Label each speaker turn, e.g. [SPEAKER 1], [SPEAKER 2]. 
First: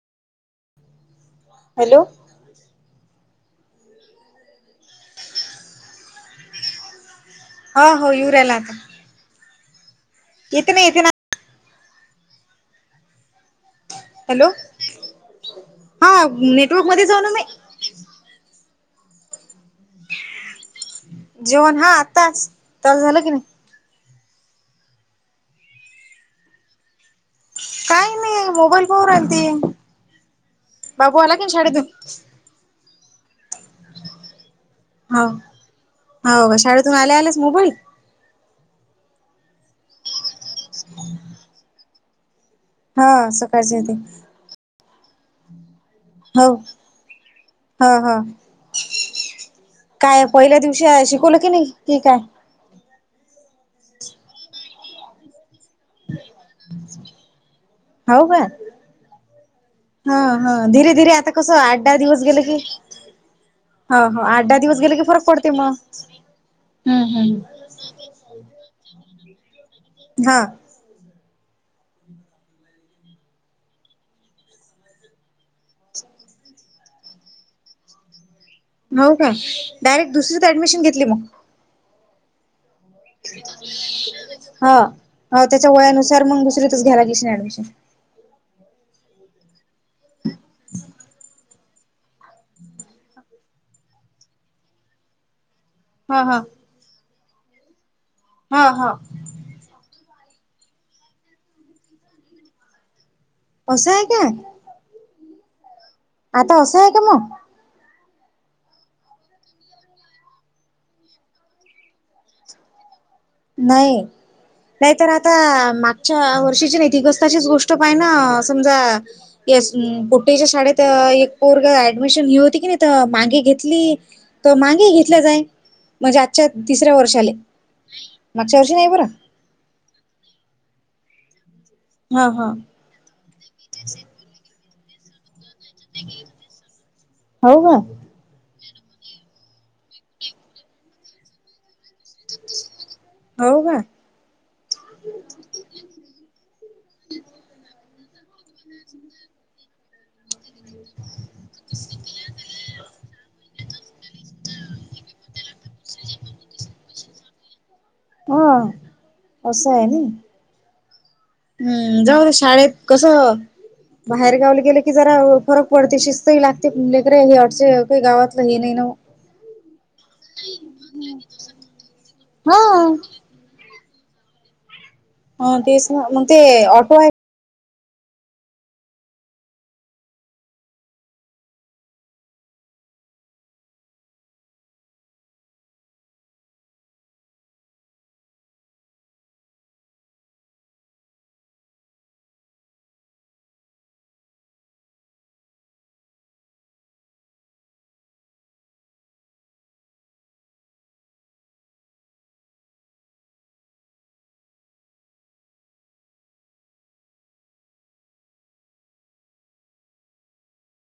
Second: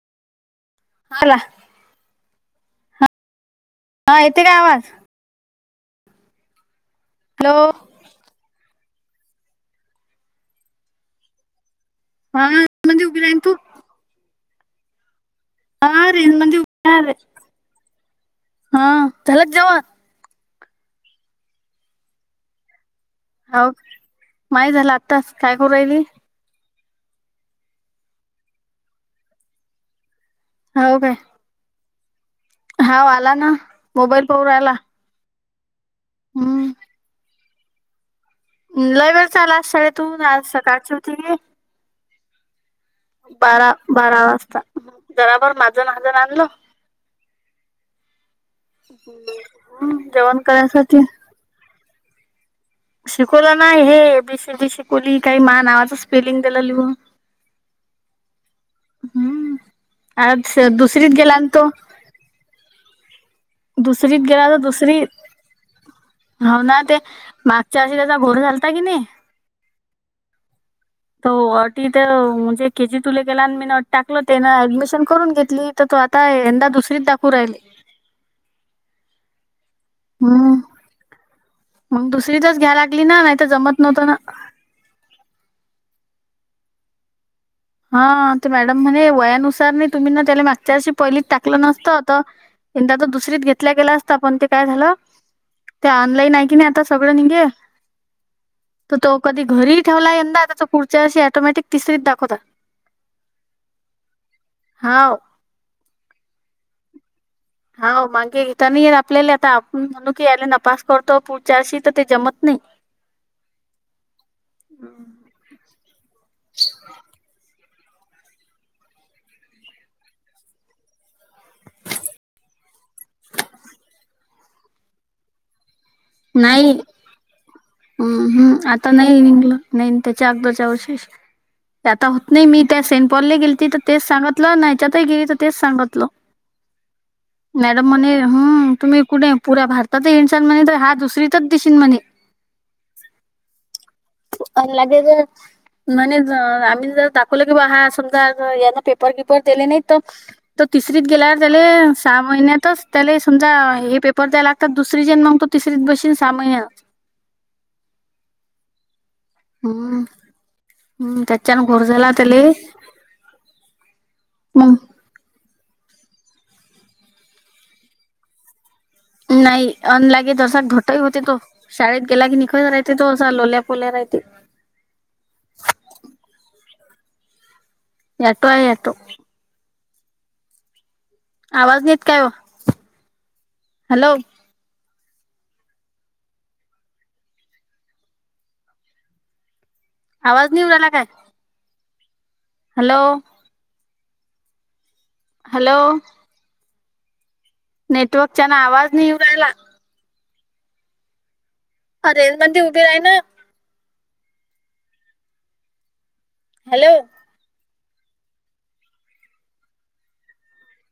[SPEAKER 1] आला.
[SPEAKER 2] हॅलो.
[SPEAKER 1] हां येतेय का आवाज? हॅलो.
[SPEAKER 2] हा हो यु रायला आता. येते ना, येते ना.
[SPEAKER 1] हम्म. मदीं उभी रायन तू.
[SPEAKER 2] हॅलो.
[SPEAKER 1] हा रेंज मंदी
[SPEAKER 2] नेटवर्क
[SPEAKER 1] उभी राय
[SPEAKER 2] मध्ये
[SPEAKER 1] रे
[SPEAKER 2] जाऊ ना मी
[SPEAKER 1] हां झालं का जेवणं?
[SPEAKER 2] जेवण हां आत्ताचं त्वाल झालं की नई?
[SPEAKER 1] अव माय झालं आत्ताच काय करू रायली?
[SPEAKER 2] कायी नाई मोबाईल पाहू रायलती
[SPEAKER 1] हो काय
[SPEAKER 2] बाबू आला की न शाळेतून?
[SPEAKER 1] हाव आला न मोबाईल पाहू रायला.
[SPEAKER 2] हाव हाव शाळेतून आल्या आल्याच मोबाइल?
[SPEAKER 1] म लय वेळचा आला आज शाळेतून आज सकाळचं टी व्ही आय.
[SPEAKER 2] हा
[SPEAKER 1] बारा
[SPEAKER 2] सकाळचे ते
[SPEAKER 1] बारा वाजता जरा बर माझं नाज आणलं.
[SPEAKER 2] हं हं.
[SPEAKER 1] हम्म जेवण करायंसाठी.
[SPEAKER 2] बोलू कि नई? ठीक आय.
[SPEAKER 1] शिकवलं ना हे बी सी जी सी शिकवली काही मा नावाचं स्पेलिंग दिलं लिहून.
[SPEAKER 2] हो का.
[SPEAKER 1] हम्म.
[SPEAKER 2] हा हा
[SPEAKER 1] आज
[SPEAKER 2] धीरे
[SPEAKER 1] दुसरीत
[SPEAKER 2] धीरे आता
[SPEAKER 1] गेला ना
[SPEAKER 2] कसं
[SPEAKER 1] तो
[SPEAKER 2] आठ दहा दिवस गेले की ह हो
[SPEAKER 1] दुसरीत
[SPEAKER 2] आठ
[SPEAKER 1] गेला
[SPEAKER 2] दहा
[SPEAKER 1] तर
[SPEAKER 2] दिवस गेले
[SPEAKER 1] दुसरी
[SPEAKER 2] की फरक पडते मग.
[SPEAKER 1] हो ना ते
[SPEAKER 2] हम्म हम्म
[SPEAKER 1] मागच्या अशी त्याचा घोर झालता की नाही
[SPEAKER 2] [inaudible] हा,
[SPEAKER 1] तो अटीथ म्हणजे के जी तुले गेला. टाकलं तेन ऍडमिशन करून घेतली तर तो आता यंदा दुसरीच दाखव राहिले.
[SPEAKER 2] हो का डायरेक्ट दुसरीत
[SPEAKER 1] हम्म
[SPEAKER 2] ऍडमिशन घेतली मग.
[SPEAKER 1] मग दुसरीतच घ्यायला लागली ना नाही तर जमत नव्हतं ना.
[SPEAKER 2] हं हो तेच्या वयानुसार मगं दुसरीतच घ्यायला लागली ऍडमिशन.
[SPEAKER 1] हा ते मॅडम म्हणे वयानुसार नाही तुम्ही ना तेला मागच्या वर्षी पहिलीत टाकलं नसतं त यंदा तो दुसरीत घेतला गेला असता, पण ते काय झालं. ते
[SPEAKER 2] हा
[SPEAKER 1] ऑनलाईन
[SPEAKER 2] हा
[SPEAKER 1] आहे की नाही आतां सगळं निघे
[SPEAKER 2] हा हा
[SPEAKER 1] तर तो कधी घरीही ठेवला यंदा तर, तो पुढच्या वर्षी ऑटोमॅटिक तिसरीत दाखवतता.
[SPEAKER 2] असेयं हे के.
[SPEAKER 1] हावं.
[SPEAKER 2] आता असयं का मं
[SPEAKER 1] हा मागे येता नाहीे येत आपल्याला आता आपण म्हणू के यायला नापास करतो, पुढच्या वर्षी तर ते जमत नयी.
[SPEAKER 2] नाई. नाही तरं आता मागच्या वर्षीची [unintelligible] गोष्ट तशीच गोष्ट आहे ना समजा. येस बुट्टेच्या शाळेत एक पोरगं ऍडमिशन हे होती की नाही आता मागे घेतली. तर मागे घेतलं जाय म्हणजे आजच्या
[SPEAKER 1] नाही
[SPEAKER 2] तिसऱ्या वर्षाले.
[SPEAKER 1] हम्म
[SPEAKER 2] मागच्या
[SPEAKER 1] हम्म
[SPEAKER 2] वर्षी
[SPEAKER 1] आता
[SPEAKER 2] बरं
[SPEAKER 1] नाही निघलं नाही त्याच्या अगदच्या वर्षीष आता
[SPEAKER 2] हा
[SPEAKER 1] होत नाही
[SPEAKER 2] हा
[SPEAKER 1] मी, त्या सेंट पॉलला गेलीती तर तेच सांगतलं नाहीच्यात गेली. तेच सांगतल [inaudible]
[SPEAKER 2] हो का
[SPEAKER 1] मॅडम म्हणे तुम्ही कुठे पु्या भारतात इन्सान म्हण हात दुसरीतच दिशेन म्हणे, [inaudible]
[SPEAKER 2] हो का!
[SPEAKER 1] लागे ज म्ह आम्ही जर दाखवलं कि बा हा अस. ना पेपर किपर दिले नाही तर तर तिसरीत गेल्यावर त्याले सहा महिन्यातच त्याला समजा हे पेपर द्याय लागतात दुसरी जण मग तो तिसरी बन सा
[SPEAKER 2] ह
[SPEAKER 1] हम् [inaudible] हम् का,
[SPEAKER 2] हम्म जाऊ शाळेत कस बाहेर गावलं
[SPEAKER 1] मग
[SPEAKER 2] गेलं की जरा फरक पडते शिस्तही लागते लेक हे अड काही गावातलं हे नाही ना
[SPEAKER 1] नाही अनलागे दर्शक घोटही होते तो शाळेत गेला की निखळत राहते
[SPEAKER 2] हा.
[SPEAKER 1] तो चालोल्यापोल्या नाहीह
[SPEAKER 2] ह तेच ना मग ते ऑटो आहे
[SPEAKER 1] एटो आहे याटो आवाज नाही येत काय ओ [inaudible] हॅलो. आवाज नाही येऊ राहिला काय? हॅलो, हॅलो, नेटवर्क न आवाज नाही उ राहिला. अरे मंद उभी राईना हॅलो,